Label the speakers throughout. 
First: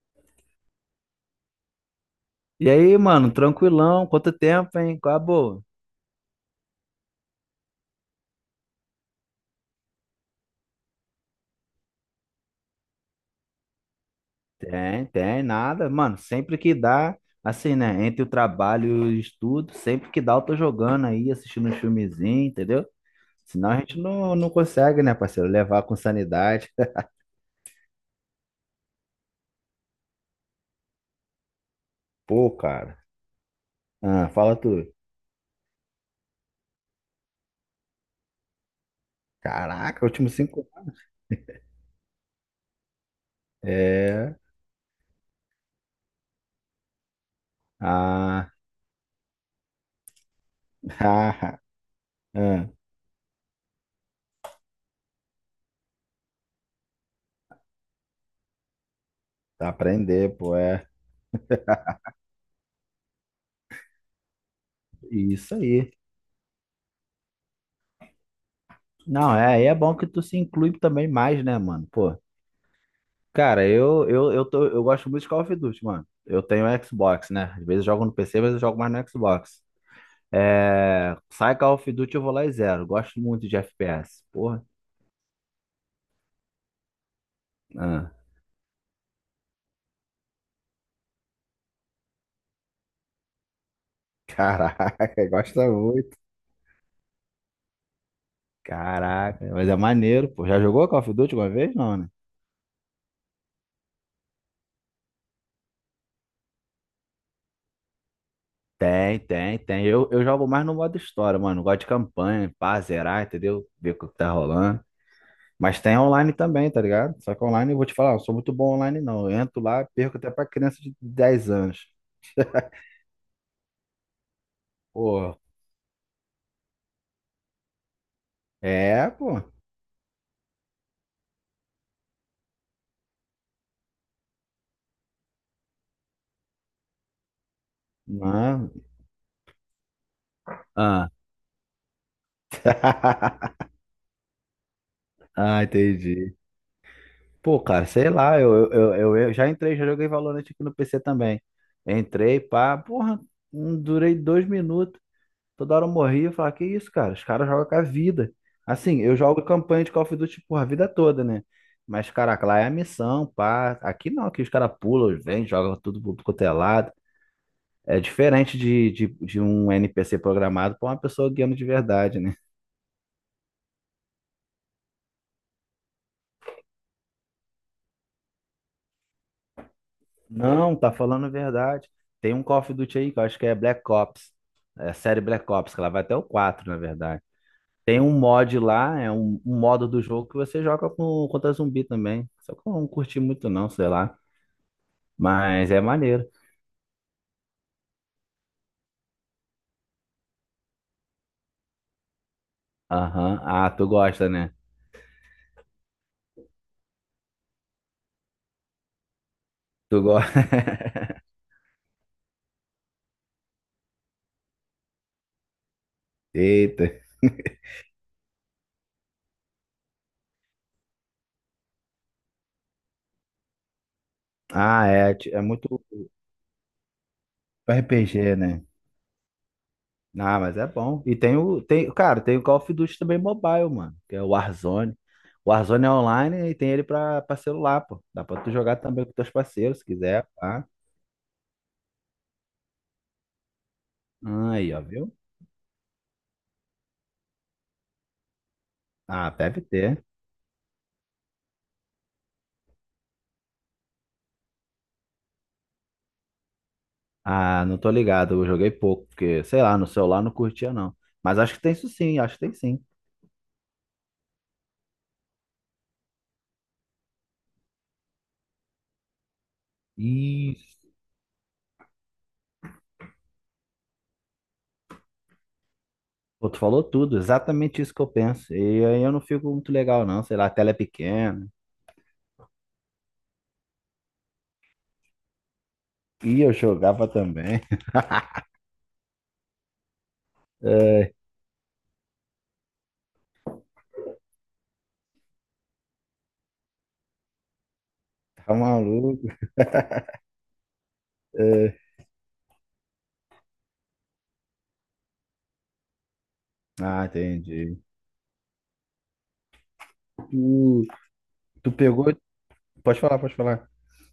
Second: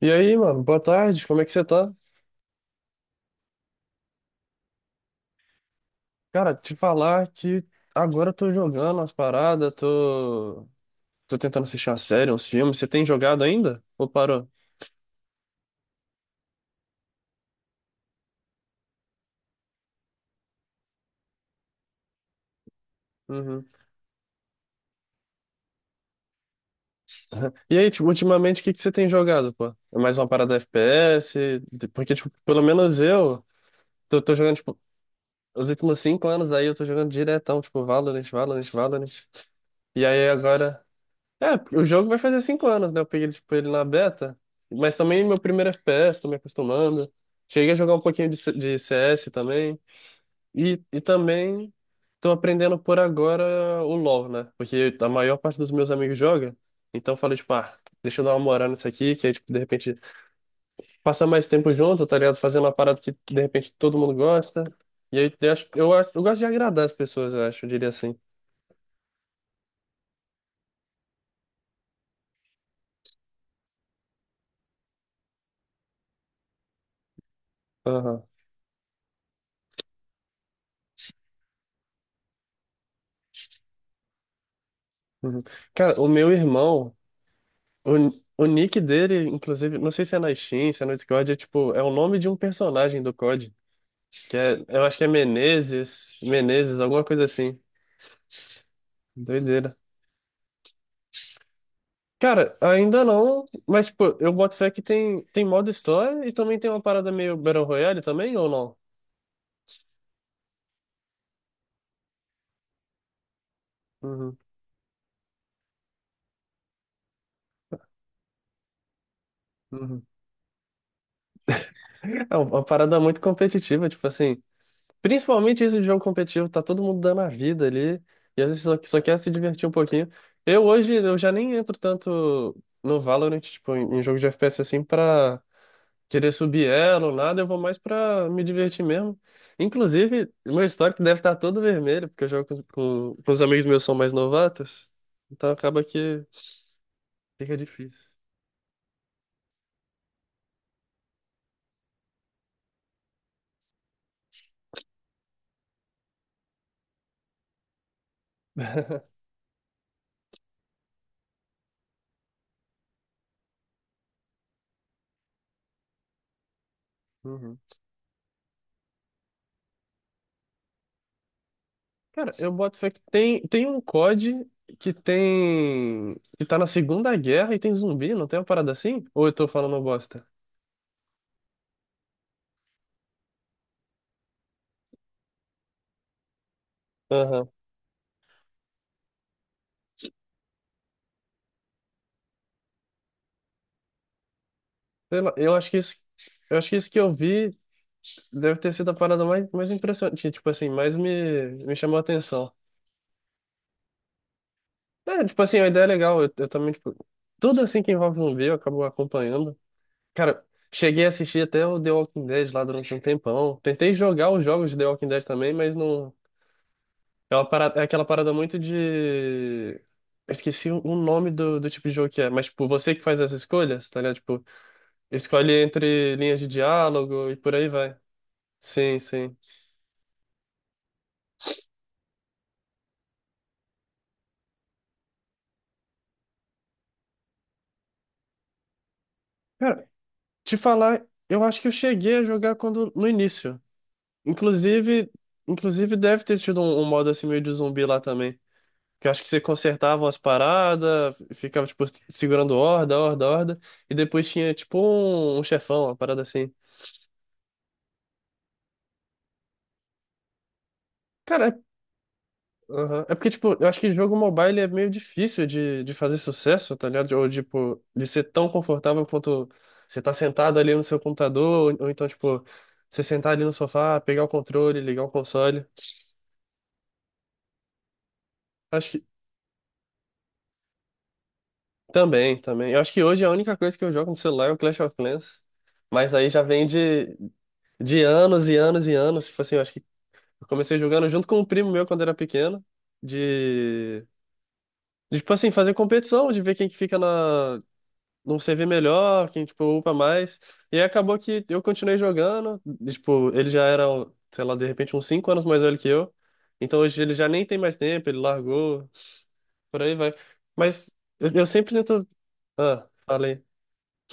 Speaker 1: E aí, mano, boa tarde, como é que você tá?
Speaker 2: E aí, mano, tranquilão? Quanto tempo, hein? Qual a boa?
Speaker 1: Cara, te falar que agora eu tô jogando umas paradas, tô tentando assistir uma série, uns filmes. Você tem jogado ainda? Ou parou?
Speaker 2: Tem, tem, nada. Mano, sempre que dá, assim, né? Entre o trabalho e o estudo, sempre que dá, eu tô jogando aí, assistindo um filmezinho, entendeu?
Speaker 1: Uhum.
Speaker 2: Senão a gente não consegue, né, parceiro? Levar com sanidade.
Speaker 1: E aí, tipo, ultimamente, o que que você tem jogado, pô? É mais uma parada FPS? Porque, tipo,
Speaker 2: Pô,
Speaker 1: pelo
Speaker 2: cara.
Speaker 1: menos eu tô,
Speaker 2: Ah,
Speaker 1: tô jogando,
Speaker 2: fala
Speaker 1: tipo,
Speaker 2: tu.
Speaker 1: os últimos cinco anos aí eu tô jogando diretão, tipo, Valorant, Valorant, Valorant.
Speaker 2: Caraca,
Speaker 1: E
Speaker 2: último
Speaker 1: aí
Speaker 2: cinco.
Speaker 1: agora. É, o jogo vai fazer cinco anos, né? Eu peguei, tipo, ele na
Speaker 2: É.
Speaker 1: beta. Mas também meu primeiro FPS, tô me acostumando. Cheguei a jogar um pouquinho de,
Speaker 2: Ah,
Speaker 1: de CS também. E, e
Speaker 2: ah,
Speaker 1: também tô
Speaker 2: ah,
Speaker 1: aprendendo por agora o LoL, né? Porque a maior parte dos meus amigos joga. Então eu falei, tipo, ah, deixa eu dar uma moral nisso aqui, que aí, tipo, de
Speaker 2: tá
Speaker 1: repente,
Speaker 2: aprender, pô, é.
Speaker 1: passar mais tempo junto, tá ligado? Fazendo uma parada que, de repente, todo mundo gosta. E aí, eu
Speaker 2: Isso
Speaker 1: acho,
Speaker 2: aí.
Speaker 1: eu gosto de agradar as pessoas, eu acho, eu diria assim.
Speaker 2: Não, é, aí é bom que tu se inclui também mais, né, mano? Pô. Cara, eu gosto muito de Call of Duty, mano. Eu tenho Xbox, né? Às vezes eu jogo no
Speaker 1: Aham.
Speaker 2: PC, mas eu jogo mais no Xbox. Sai Call of Duty, eu vou lá e zero. Gosto muito de FPS. Porra.
Speaker 1: Uhum. Cara, o meu irmão, O,
Speaker 2: Ah,
Speaker 1: o nick dele, inclusive, não sei se é na Steam, se é no Discord, é tipo, é o nome de um personagem do COD, que é, eu
Speaker 2: caraca,
Speaker 1: acho que é
Speaker 2: gosta muito.
Speaker 1: Menezes, Menezes, alguma coisa assim.
Speaker 2: Caraca, mas
Speaker 1: Doideira.
Speaker 2: é maneiro, pô. Já jogou Call of Duty uma vez? Não, né?
Speaker 1: Cara, ainda não, mas tipo, eu boto fé que tem modo história e também tem uma parada meio Battle Royale também, ou não?
Speaker 2: Tem, tem, tem. Eu jogo mais no modo história, mano. Gosto de campanha, pá, zerar, entendeu? Ver o que tá
Speaker 1: Uhum,
Speaker 2: rolando. Mas tem online também, tá ligado? Só que online, eu vou te falar, eu não sou muito bom online não. Eu entro lá,
Speaker 1: uhum.
Speaker 2: perco até pra criança de dez anos.
Speaker 1: É uma parada muito competitiva, tipo assim.
Speaker 2: Pô,
Speaker 1: Principalmente isso de jogo competitivo, tá todo mundo dando a vida ali, e às vezes só
Speaker 2: é,
Speaker 1: quer se
Speaker 2: pô.
Speaker 1: divertir um pouquinho. Eu hoje, eu já nem entro tanto no Valorant, tipo, em jogo de FPS assim, pra querer subir elo, nada, eu vou mais pra me
Speaker 2: Não.
Speaker 1: divertir mesmo. Inclusive, meu histórico
Speaker 2: Ah,
Speaker 1: deve estar todo vermelho, porque eu jogo com os amigos meus que são mais novatos, então
Speaker 2: ah,
Speaker 1: acaba que
Speaker 2: entendi.
Speaker 1: fica
Speaker 2: Pô, cara,
Speaker 1: difícil.
Speaker 2: sei lá, eu já entrei, já joguei Valorant aqui no PC também. Entrei, pá, porra, não durei dois minutos. Toda hora eu morria e falava, que isso, cara? Os caras jogam com a vida. Assim, eu jogo campanha de Call of Duty, por a vida toda, né? Mas, caraca, lá é a missão, pá. Aqui não, aqui os caras pulam, vêm, jogam tudo pro quanto é lado.
Speaker 1: Uhum.
Speaker 2: É diferente de um NPC programado pra uma pessoa guiando de verdade,
Speaker 1: Cara,
Speaker 2: né?
Speaker 1: eu boto fé que tem um COD que tem. Que tá na Segunda Guerra e tem zumbi, não tem uma parada assim? Ou eu tô falando bosta?
Speaker 2: Não, tá falando a verdade. Tem um Call of Duty aí que eu acho que é Black Ops. É a série Black Ops, que ela vai até o 4 na verdade.
Speaker 1: Aham.
Speaker 2: Tem um mod lá, é um modo do jogo que você joga com, contra zumbi também. Só que eu não curti muito, não, sei lá.
Speaker 1: Sei lá, eu acho
Speaker 2: Mas
Speaker 1: que
Speaker 2: é
Speaker 1: isso.
Speaker 2: maneiro.
Speaker 1: Eu acho que isso que eu vi deve ter sido a parada mais impressionante, tipo assim, mais me chamou a atenção.
Speaker 2: Aham. Ah, tu gosta, né?
Speaker 1: É, tipo assim, a ideia é legal, eu também, tipo, tudo assim que envolve zumbi eu acabo acompanhando.
Speaker 2: Tu gosta.
Speaker 1: Cara, cheguei a assistir até o The Walking Dead lá durante um tempão. Tentei jogar os jogos de The Walking Dead também, mas não.
Speaker 2: Eita.
Speaker 1: É uma parada, é aquela parada muito de. Eu esqueci o nome do tipo de jogo que é, mas tipo, você que faz as escolhas, tá ligado? Tipo,
Speaker 2: É
Speaker 1: escolhe
Speaker 2: muito
Speaker 1: entre linhas de diálogo e por aí vai.
Speaker 2: RPG, né?
Speaker 1: Sim, sim.
Speaker 2: Ah, mas é bom. Tem, cara, tem o Call of Duty também mobile, mano. Que é o Warzone. O Warzone é online e tem ele pra, pra celular, pô. Dá pra tu jogar também com teus parceiros, se
Speaker 1: Cara,
Speaker 2: quiser.
Speaker 1: te
Speaker 2: Pá.
Speaker 1: falar, eu acho que eu cheguei a jogar quando no início.
Speaker 2: Ah, aí, ó,
Speaker 1: Inclusive,
Speaker 2: viu?
Speaker 1: inclusive, deve ter tido um modo assim meio de zumbi lá também. Que eu acho que
Speaker 2: Ah,
Speaker 1: você
Speaker 2: deve
Speaker 1: consertava
Speaker 2: ter.
Speaker 1: umas paradas, ficava tipo segurando horda, horda, horda, e depois tinha tipo um chefão, uma parada assim.
Speaker 2: Ah, não tô ligado. Eu joguei pouco, porque, sei lá, no celular não curtia, não. Mas acho
Speaker 1: Cara.
Speaker 2: que tem isso sim, acho que tem
Speaker 1: Aham. É porque, tipo, eu acho que jogo mobile é meio difícil de fazer sucesso, tá ligado? Ou, tipo, de ser tão confortável quanto você tá
Speaker 2: sim.
Speaker 1: sentado ali no seu computador, ou então, tipo, você sentar ali no sofá, pegar o controle, ligar o console.
Speaker 2: Pô, tu falou tudo, exatamente isso que eu penso. E
Speaker 1: Acho
Speaker 2: aí
Speaker 1: que
Speaker 2: eu não fico muito legal, não. Sei lá, a tela é pequena.
Speaker 1: também, também. Eu acho que hoje a única coisa que eu jogo no celular é o Clash of Clans, mas aí
Speaker 2: E
Speaker 1: já
Speaker 2: eu
Speaker 1: vem
Speaker 2: jogava
Speaker 1: de,
Speaker 2: também.
Speaker 1: de anos e anos e anos. Tipo assim, eu acho que eu comecei jogando
Speaker 2: É.
Speaker 1: junto com um primo meu quando era pequeno, de, de tipo assim, fazer competição, de ver quem que fica na um
Speaker 2: Tá
Speaker 1: CV
Speaker 2: maluco?
Speaker 1: melhor, quem, tipo, upa mais. E aí acabou que eu
Speaker 2: É.
Speaker 1: continuei jogando. E, tipo, ele já era, um, sei lá, de repente uns 5 anos mais velho que eu. Então hoje
Speaker 2: Ah,
Speaker 1: ele já nem tem mais
Speaker 2: entendi.
Speaker 1: tempo, ele largou, por aí vai.
Speaker 2: Tu,
Speaker 1: Mas eu
Speaker 2: tu
Speaker 1: sempre
Speaker 2: pegou.
Speaker 1: tento. Ah,
Speaker 2: Pode falar, pode
Speaker 1: falei.
Speaker 2: falar.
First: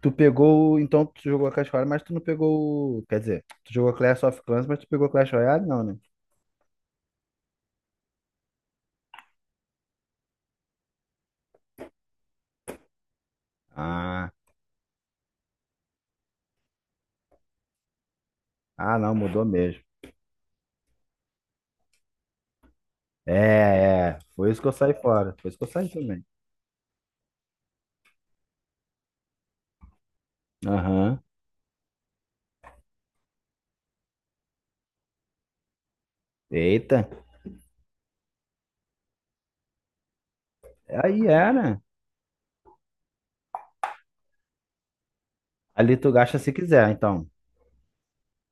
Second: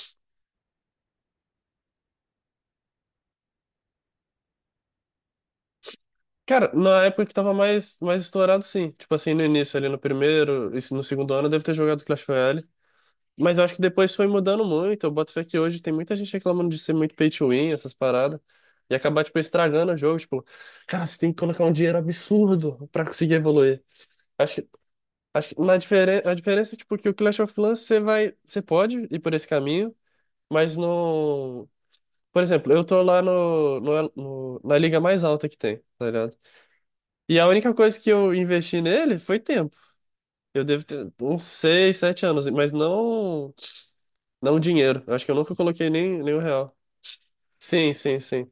Speaker 2: Tu pegou. Então tu jogou a Clash Royale, mas tu não pegou. Quer dizer, tu jogou Clash of Clans, mas tu pegou Clash Royale, não, né?
Speaker 1: Cara, na época que tava mais estourado, sim. Tipo assim, no início, ali no primeiro, isso no segundo ano, eu devo ter jogado Clash Royale. Mas eu acho que depois foi
Speaker 2: Ah,
Speaker 1: mudando muito. Eu boto fé que hoje tem muita gente reclamando de ser muito pay to win, essas paradas. E
Speaker 2: não,
Speaker 1: acabar, tipo,
Speaker 2: mudou mesmo.
Speaker 1: estragando o jogo. Tipo, cara, você tem que colocar um dinheiro absurdo pra conseguir
Speaker 2: É,
Speaker 1: evoluir.
Speaker 2: é. Foi
Speaker 1: Acho
Speaker 2: isso que
Speaker 1: que,
Speaker 2: eu saí fora.
Speaker 1: acho
Speaker 2: Foi isso
Speaker 1: que
Speaker 2: que eu
Speaker 1: na
Speaker 2: saí
Speaker 1: diferen
Speaker 2: também.
Speaker 1: a diferença é, tipo, que o Clash of Clans você vai, você pode ir por esse caminho, mas
Speaker 2: Aham.
Speaker 1: não. Por exemplo, eu tô lá na liga mais alta que tem, tá ligado?
Speaker 2: Eita.
Speaker 1: E a única coisa que eu investi nele foi tempo. Eu devo ter
Speaker 2: Aí
Speaker 1: uns
Speaker 2: era.
Speaker 1: 6 7 anos, mas não. Não dinheiro. Eu acho que eu nunca coloquei
Speaker 2: Ali tu
Speaker 1: nem
Speaker 2: gasta
Speaker 1: um
Speaker 2: se
Speaker 1: real.
Speaker 2: quiser, então.
Speaker 1: Sim, sim, sim.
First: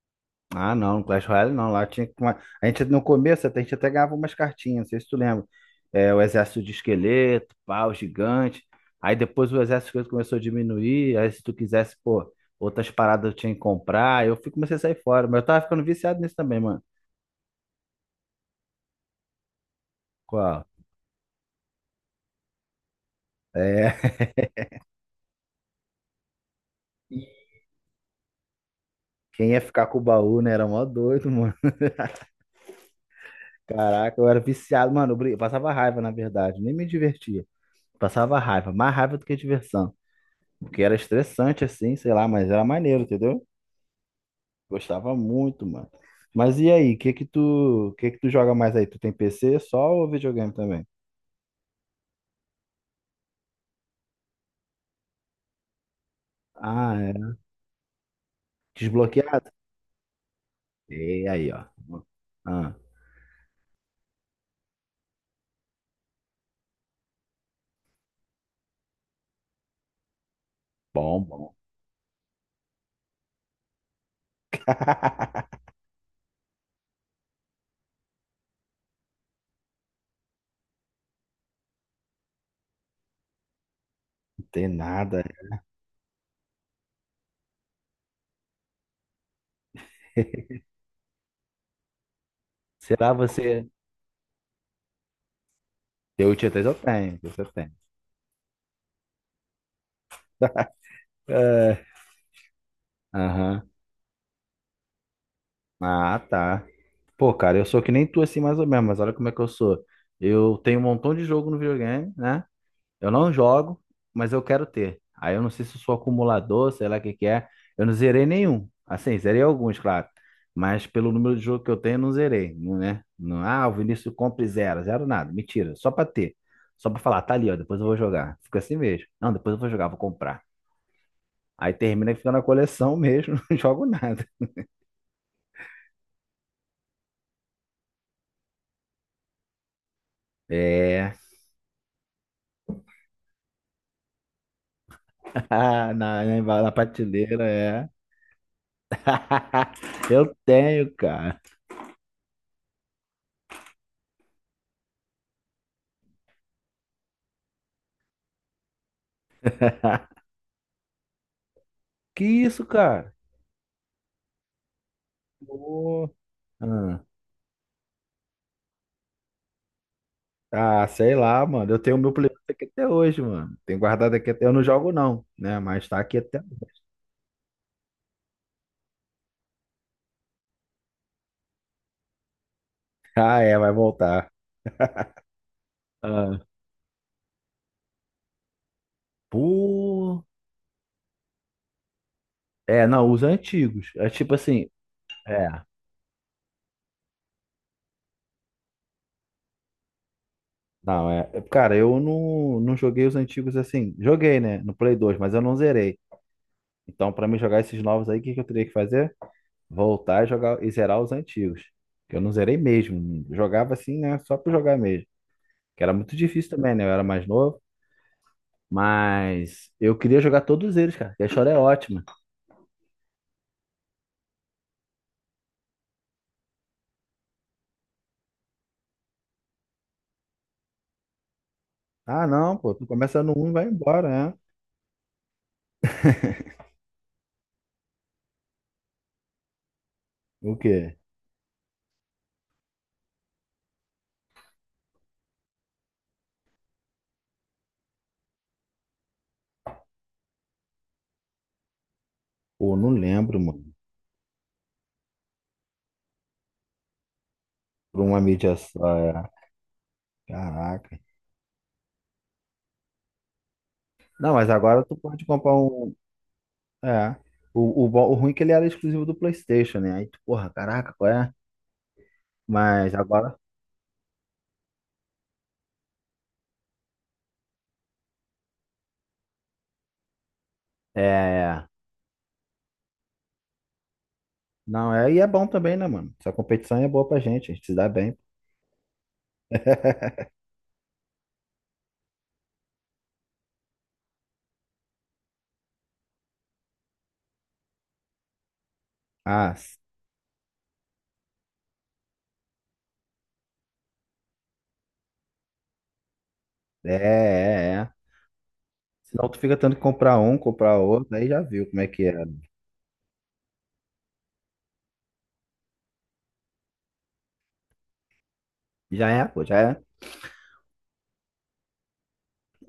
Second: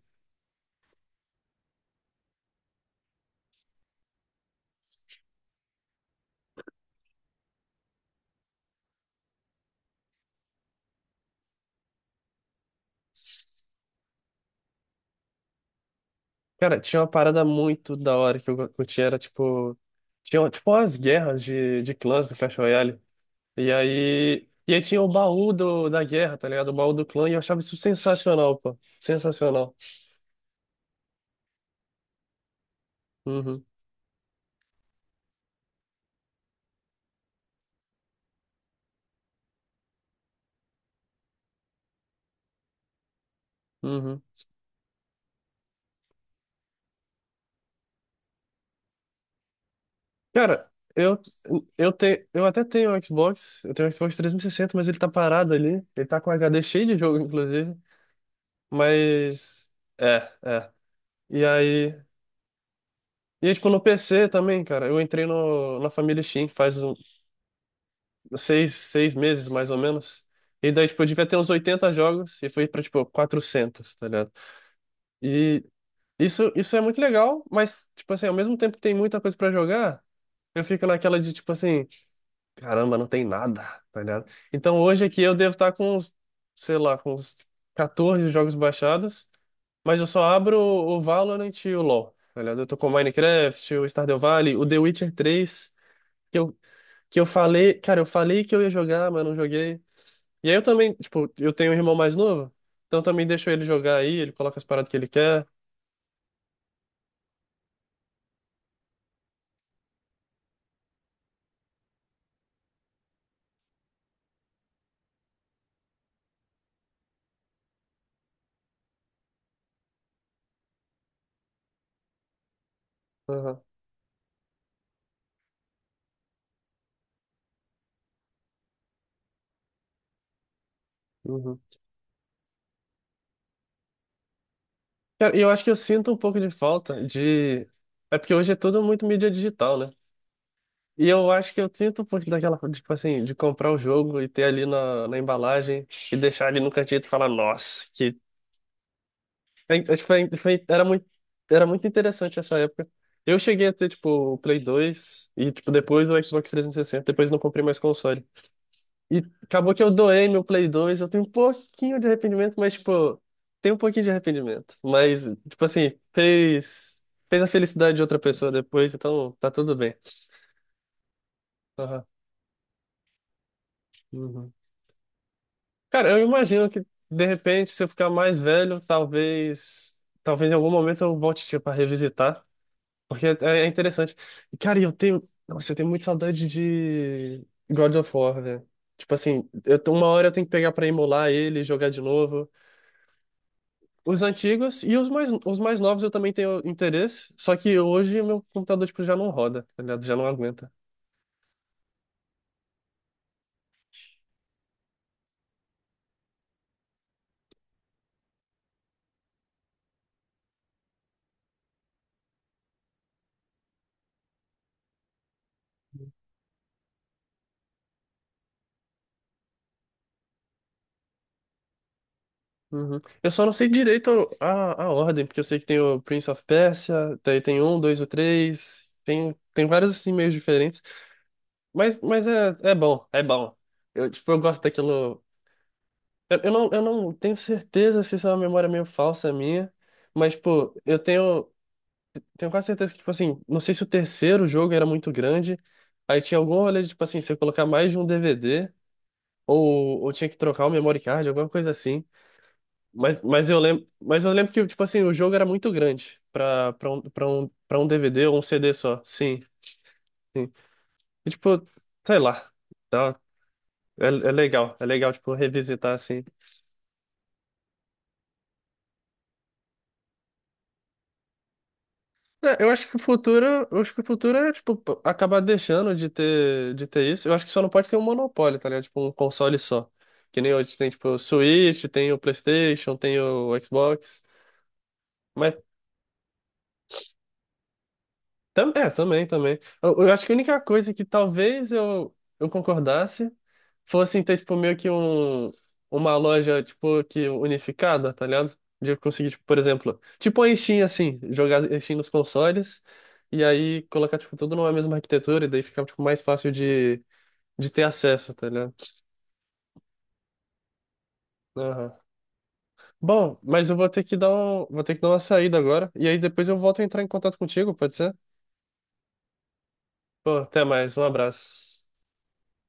Speaker 2: Ah, não, Clash Royale não. Lá tinha que tomar- A gente no começo até, a gente até ganhava umas cartinhas, não sei se tu lembra. É, o exército de esqueleto, pau, gigante. Aí depois o exército de esqueleto começou a diminuir. Aí se tu quisesse, pô, outras paradas eu tinha que comprar. Eu fui, comecei a sair fora. Mas eu tava ficando viciado nisso também,
Speaker 1: Cara,
Speaker 2: mano.
Speaker 1: tinha uma parada muito da hora que eu curti, era tipo. Tinha
Speaker 2: Qual?
Speaker 1: tipo umas guerras de clãs do Clash Royale. E
Speaker 2: É.
Speaker 1: aí. E aí tinha o baú do, da guerra, tá ligado? O baú do clã, e eu achava isso sensacional, pô.
Speaker 2: Quem ia
Speaker 1: Sensacional.
Speaker 2: ficar com o baú, né? Era mó doido, mano.
Speaker 1: Uhum,
Speaker 2: Caraca, eu era viciado, mano. Eu passava raiva, na verdade. Nem me divertia. Passava raiva. Mais raiva do que diversão. Porque era estressante, assim, sei lá, mas era maneiro, entendeu?
Speaker 1: uhum.
Speaker 2: Gostava muito, mano. Mas e aí, que tu joga mais aí? Tu tem PC só ou videogame
Speaker 1: Cara,
Speaker 2: também?
Speaker 1: eu, eu até tenho um Xbox, eu tenho um Xbox 360, mas ele tá parado ali. Ele tá com HD cheio
Speaker 2: Ah,
Speaker 1: de jogo,
Speaker 2: é.
Speaker 1: inclusive.
Speaker 2: Desbloqueado?
Speaker 1: Mas. É, é.
Speaker 2: E
Speaker 1: E
Speaker 2: aí, ó.
Speaker 1: aí.
Speaker 2: Ah,
Speaker 1: E aí, tipo, no PC também, cara, eu entrei no, na família Steam faz um, seis meses, mais ou menos. E daí, tipo, eu
Speaker 2: bom,
Speaker 1: devia ter uns
Speaker 2: bom.
Speaker 1: 80 jogos e fui pra, tipo, 400, tá ligado? E isso é muito legal, mas, tipo assim, ao mesmo tempo que tem muita coisa pra jogar, eu fico naquela de, tipo assim, caramba, não tem nada, tá ligado?
Speaker 2: Não tem
Speaker 1: Então hoje aqui
Speaker 2: nada.
Speaker 1: eu devo estar com, uns, sei lá, com uns 14 jogos baixados, mas eu só abro o Valorant e o LoL, tá ligado? Eu tô com o
Speaker 2: Será você?
Speaker 1: Minecraft, o Stardew Valley, o The Witcher 3.
Speaker 2: Eu tinha três, eu tenho,
Speaker 1: Que eu
Speaker 2: você tem.
Speaker 1: falei, cara, eu falei que eu ia jogar, mas não joguei. E aí eu também, tipo, eu tenho um
Speaker 2: É.
Speaker 1: irmão mais novo, então eu também deixo ele
Speaker 2: Aham.
Speaker 1: jogar aí, ele coloca as paradas que ele quer.
Speaker 2: Ah, tá. Pô, cara, eu sou que nem tu assim mais ou menos, mas olha como é que eu sou. Eu tenho um montão de jogo no videogame, né? Eu não jogo, mas eu quero ter. Aí eu não sei se eu sou acumulador, sei lá o que que é. Eu não zerei nenhum. Assim, zerei alguns, claro. Mas pelo número de jogo que eu tenho, eu não zerei, não, né? Não,
Speaker 1: Aham,
Speaker 2: ah, o Vinícius compra e zero, zero nada. Mentira, só pra ter. Só pra falar, tá ali, ó, depois eu vou jogar. Fica assim mesmo. Não, depois eu vou jogar, vou comprar.
Speaker 1: uhum.
Speaker 2: Aí termina que fica na coleção mesmo, não jogo nada.
Speaker 1: Cara, e eu acho que eu sinto um pouco de falta de. É porque hoje é tudo muito mídia digital, né? E
Speaker 2: É,
Speaker 1: eu acho que eu sinto um pouco daquela, tipo assim, de comprar o jogo e ter ali na embalagem
Speaker 2: na,
Speaker 1: e deixar ali
Speaker 2: na,
Speaker 1: no
Speaker 2: na
Speaker 1: cantinho e falar,
Speaker 2: prateleira,
Speaker 1: nossa,
Speaker 2: é.
Speaker 1: que. É, acho que Foi,
Speaker 2: Eu
Speaker 1: foi, era
Speaker 2: tenho,
Speaker 1: muito,
Speaker 2: cara.
Speaker 1: era muito interessante essa época. Eu cheguei a ter, tipo, o Play 2 e, tipo, depois o Xbox 360, depois não comprei mais console. E acabou que eu doei meu Play 2, eu tenho um pouquinho de
Speaker 2: Que
Speaker 1: arrependimento,
Speaker 2: isso,
Speaker 1: mas,
Speaker 2: cara?
Speaker 1: tipo, tem um pouquinho de arrependimento. Mas, tipo assim,
Speaker 2: Pô.
Speaker 1: fez a felicidade de outra pessoa depois, então tá tudo bem.
Speaker 2: Ah, sei lá, mano. Eu tenho o
Speaker 1: Aham.
Speaker 2: meu Playboy aqui até hoje, mano. Tenho guardado aqui até.
Speaker 1: Uhum.
Speaker 2: Eu não jogo, não, né? Mas tá
Speaker 1: Cara, eu
Speaker 2: aqui até
Speaker 1: imagino
Speaker 2: hoje.
Speaker 1: que de repente, se eu ficar mais velho, talvez, talvez em algum momento eu volte tipo, para revisitar, porque é,
Speaker 2: Ah, é,
Speaker 1: é
Speaker 2: vai
Speaker 1: interessante.
Speaker 2: voltar.
Speaker 1: E, cara, eu tenho, nossa, eu tenho muita
Speaker 2: Ah,
Speaker 1: saudade de God of War, velho. Tipo assim, uma
Speaker 2: pô.
Speaker 1: hora eu tenho que pegar pra emular ele e jogar de novo.
Speaker 2: É, não, os antigos. É
Speaker 1: Os
Speaker 2: tipo assim.
Speaker 1: antigos e os mais,
Speaker 2: É,
Speaker 1: os mais novos eu também tenho interesse, só que hoje o meu computador tipo, já não roda, tá ligado? Já não aguenta.
Speaker 2: não, é, é, cara, eu não joguei os antigos assim. Joguei, né? No Play 2, mas eu não zerei. Então, pra mim jogar esses novos aí, o que que eu teria que fazer? Voltar e jogar e zerar os antigos. Que eu não zerei mesmo. Jogava assim, né? Só pra jogar mesmo. Que era muito difícil também, né? Eu era mais novo. Mas eu queria jogar todos eles, cara. Que A história é ótima.
Speaker 1: Uhum. Eu só não sei direito a ordem, porque eu sei que tem o Prince of Persia, daí tem um, dois, o três, tem vários assim meios diferentes. Mas
Speaker 2: Ah,
Speaker 1: é,
Speaker 2: não,
Speaker 1: é
Speaker 2: pô. Tu
Speaker 1: bom, é
Speaker 2: começa no um, e
Speaker 1: bom.
Speaker 2: vai embora,
Speaker 1: Eu, tipo,
Speaker 2: né?
Speaker 1: eu gosto daquilo. Eu, eu não, eu não tenho certeza se isso é uma memória meio falsa minha, mas,
Speaker 2: O
Speaker 1: pô,
Speaker 2: quê?
Speaker 1: eu tenho. Tenho quase certeza que, tipo assim, não sei se o terceiro jogo era muito grande, aí tinha algum rolê de, tipo assim, se eu colocar mais de um DVD, ou tinha que trocar o memory card, alguma coisa assim.
Speaker 2: Pô, não
Speaker 1: Mas,
Speaker 2: lembro,
Speaker 1: mas eu
Speaker 2: mano.
Speaker 1: lembro, mas eu lembro que, tipo assim, o jogo era muito grande pra um
Speaker 2: Por uma
Speaker 1: DVD ou um
Speaker 2: mídia
Speaker 1: CD
Speaker 2: só,
Speaker 1: só.
Speaker 2: é.
Speaker 1: Sim, sim.
Speaker 2: Caraca.
Speaker 1: E, tipo, sei lá. Tá, é
Speaker 2: Não, mas
Speaker 1: legal,
Speaker 2: agora
Speaker 1: é
Speaker 2: tu
Speaker 1: legal,
Speaker 2: pode
Speaker 1: tipo,
Speaker 2: comprar
Speaker 1: revisitar,
Speaker 2: um.
Speaker 1: assim.
Speaker 2: É. Bom- o ruim é que ele era exclusivo do PlayStation, né? Aí tu, porra, caraca, qual é?
Speaker 1: É, eu acho
Speaker 2: Mas
Speaker 1: que o
Speaker 2: agora.
Speaker 1: futuro, eu acho que o futuro é, tipo, acabar deixando de ter isso. Eu acho que só não pode ter um monopólio, tá ligado? Tipo, um console só. Que nem hoje tem, tipo, o
Speaker 2: É.
Speaker 1: Switch, tem o PlayStation, tem o Xbox.
Speaker 2: Não, é. E é bom
Speaker 1: Mas
Speaker 2: também, né, mano? Essa competição é boa pra gente. A gente se dá bem.
Speaker 1: é, também, também. Eu, eu acho que a única coisa que talvez eu concordasse fosse em ter, tipo, meio que um, uma loja, tipo, que unificada, tá ligado? De eu conseguir, tipo,
Speaker 2: Ah,
Speaker 1: por exemplo, tipo a Steam, assim, jogar a Steam nos consoles e aí colocar, tipo, tudo numa mesma arquitetura e daí ficar, tipo, mais fácil
Speaker 2: é,
Speaker 1: de
Speaker 2: é,
Speaker 1: ter
Speaker 2: é.
Speaker 1: acesso, tá ligado?
Speaker 2: Senão tu fica tendo que comprar um, comprar outro. Aí já viu como é
Speaker 1: Aham.
Speaker 2: que é, né?
Speaker 1: Bom, mas eu vou ter que dar uma saída agora e aí depois eu volto a entrar em contato contigo, pode ser?
Speaker 2: Já é, pô, já é.
Speaker 1: Pô, até mais, um abraço.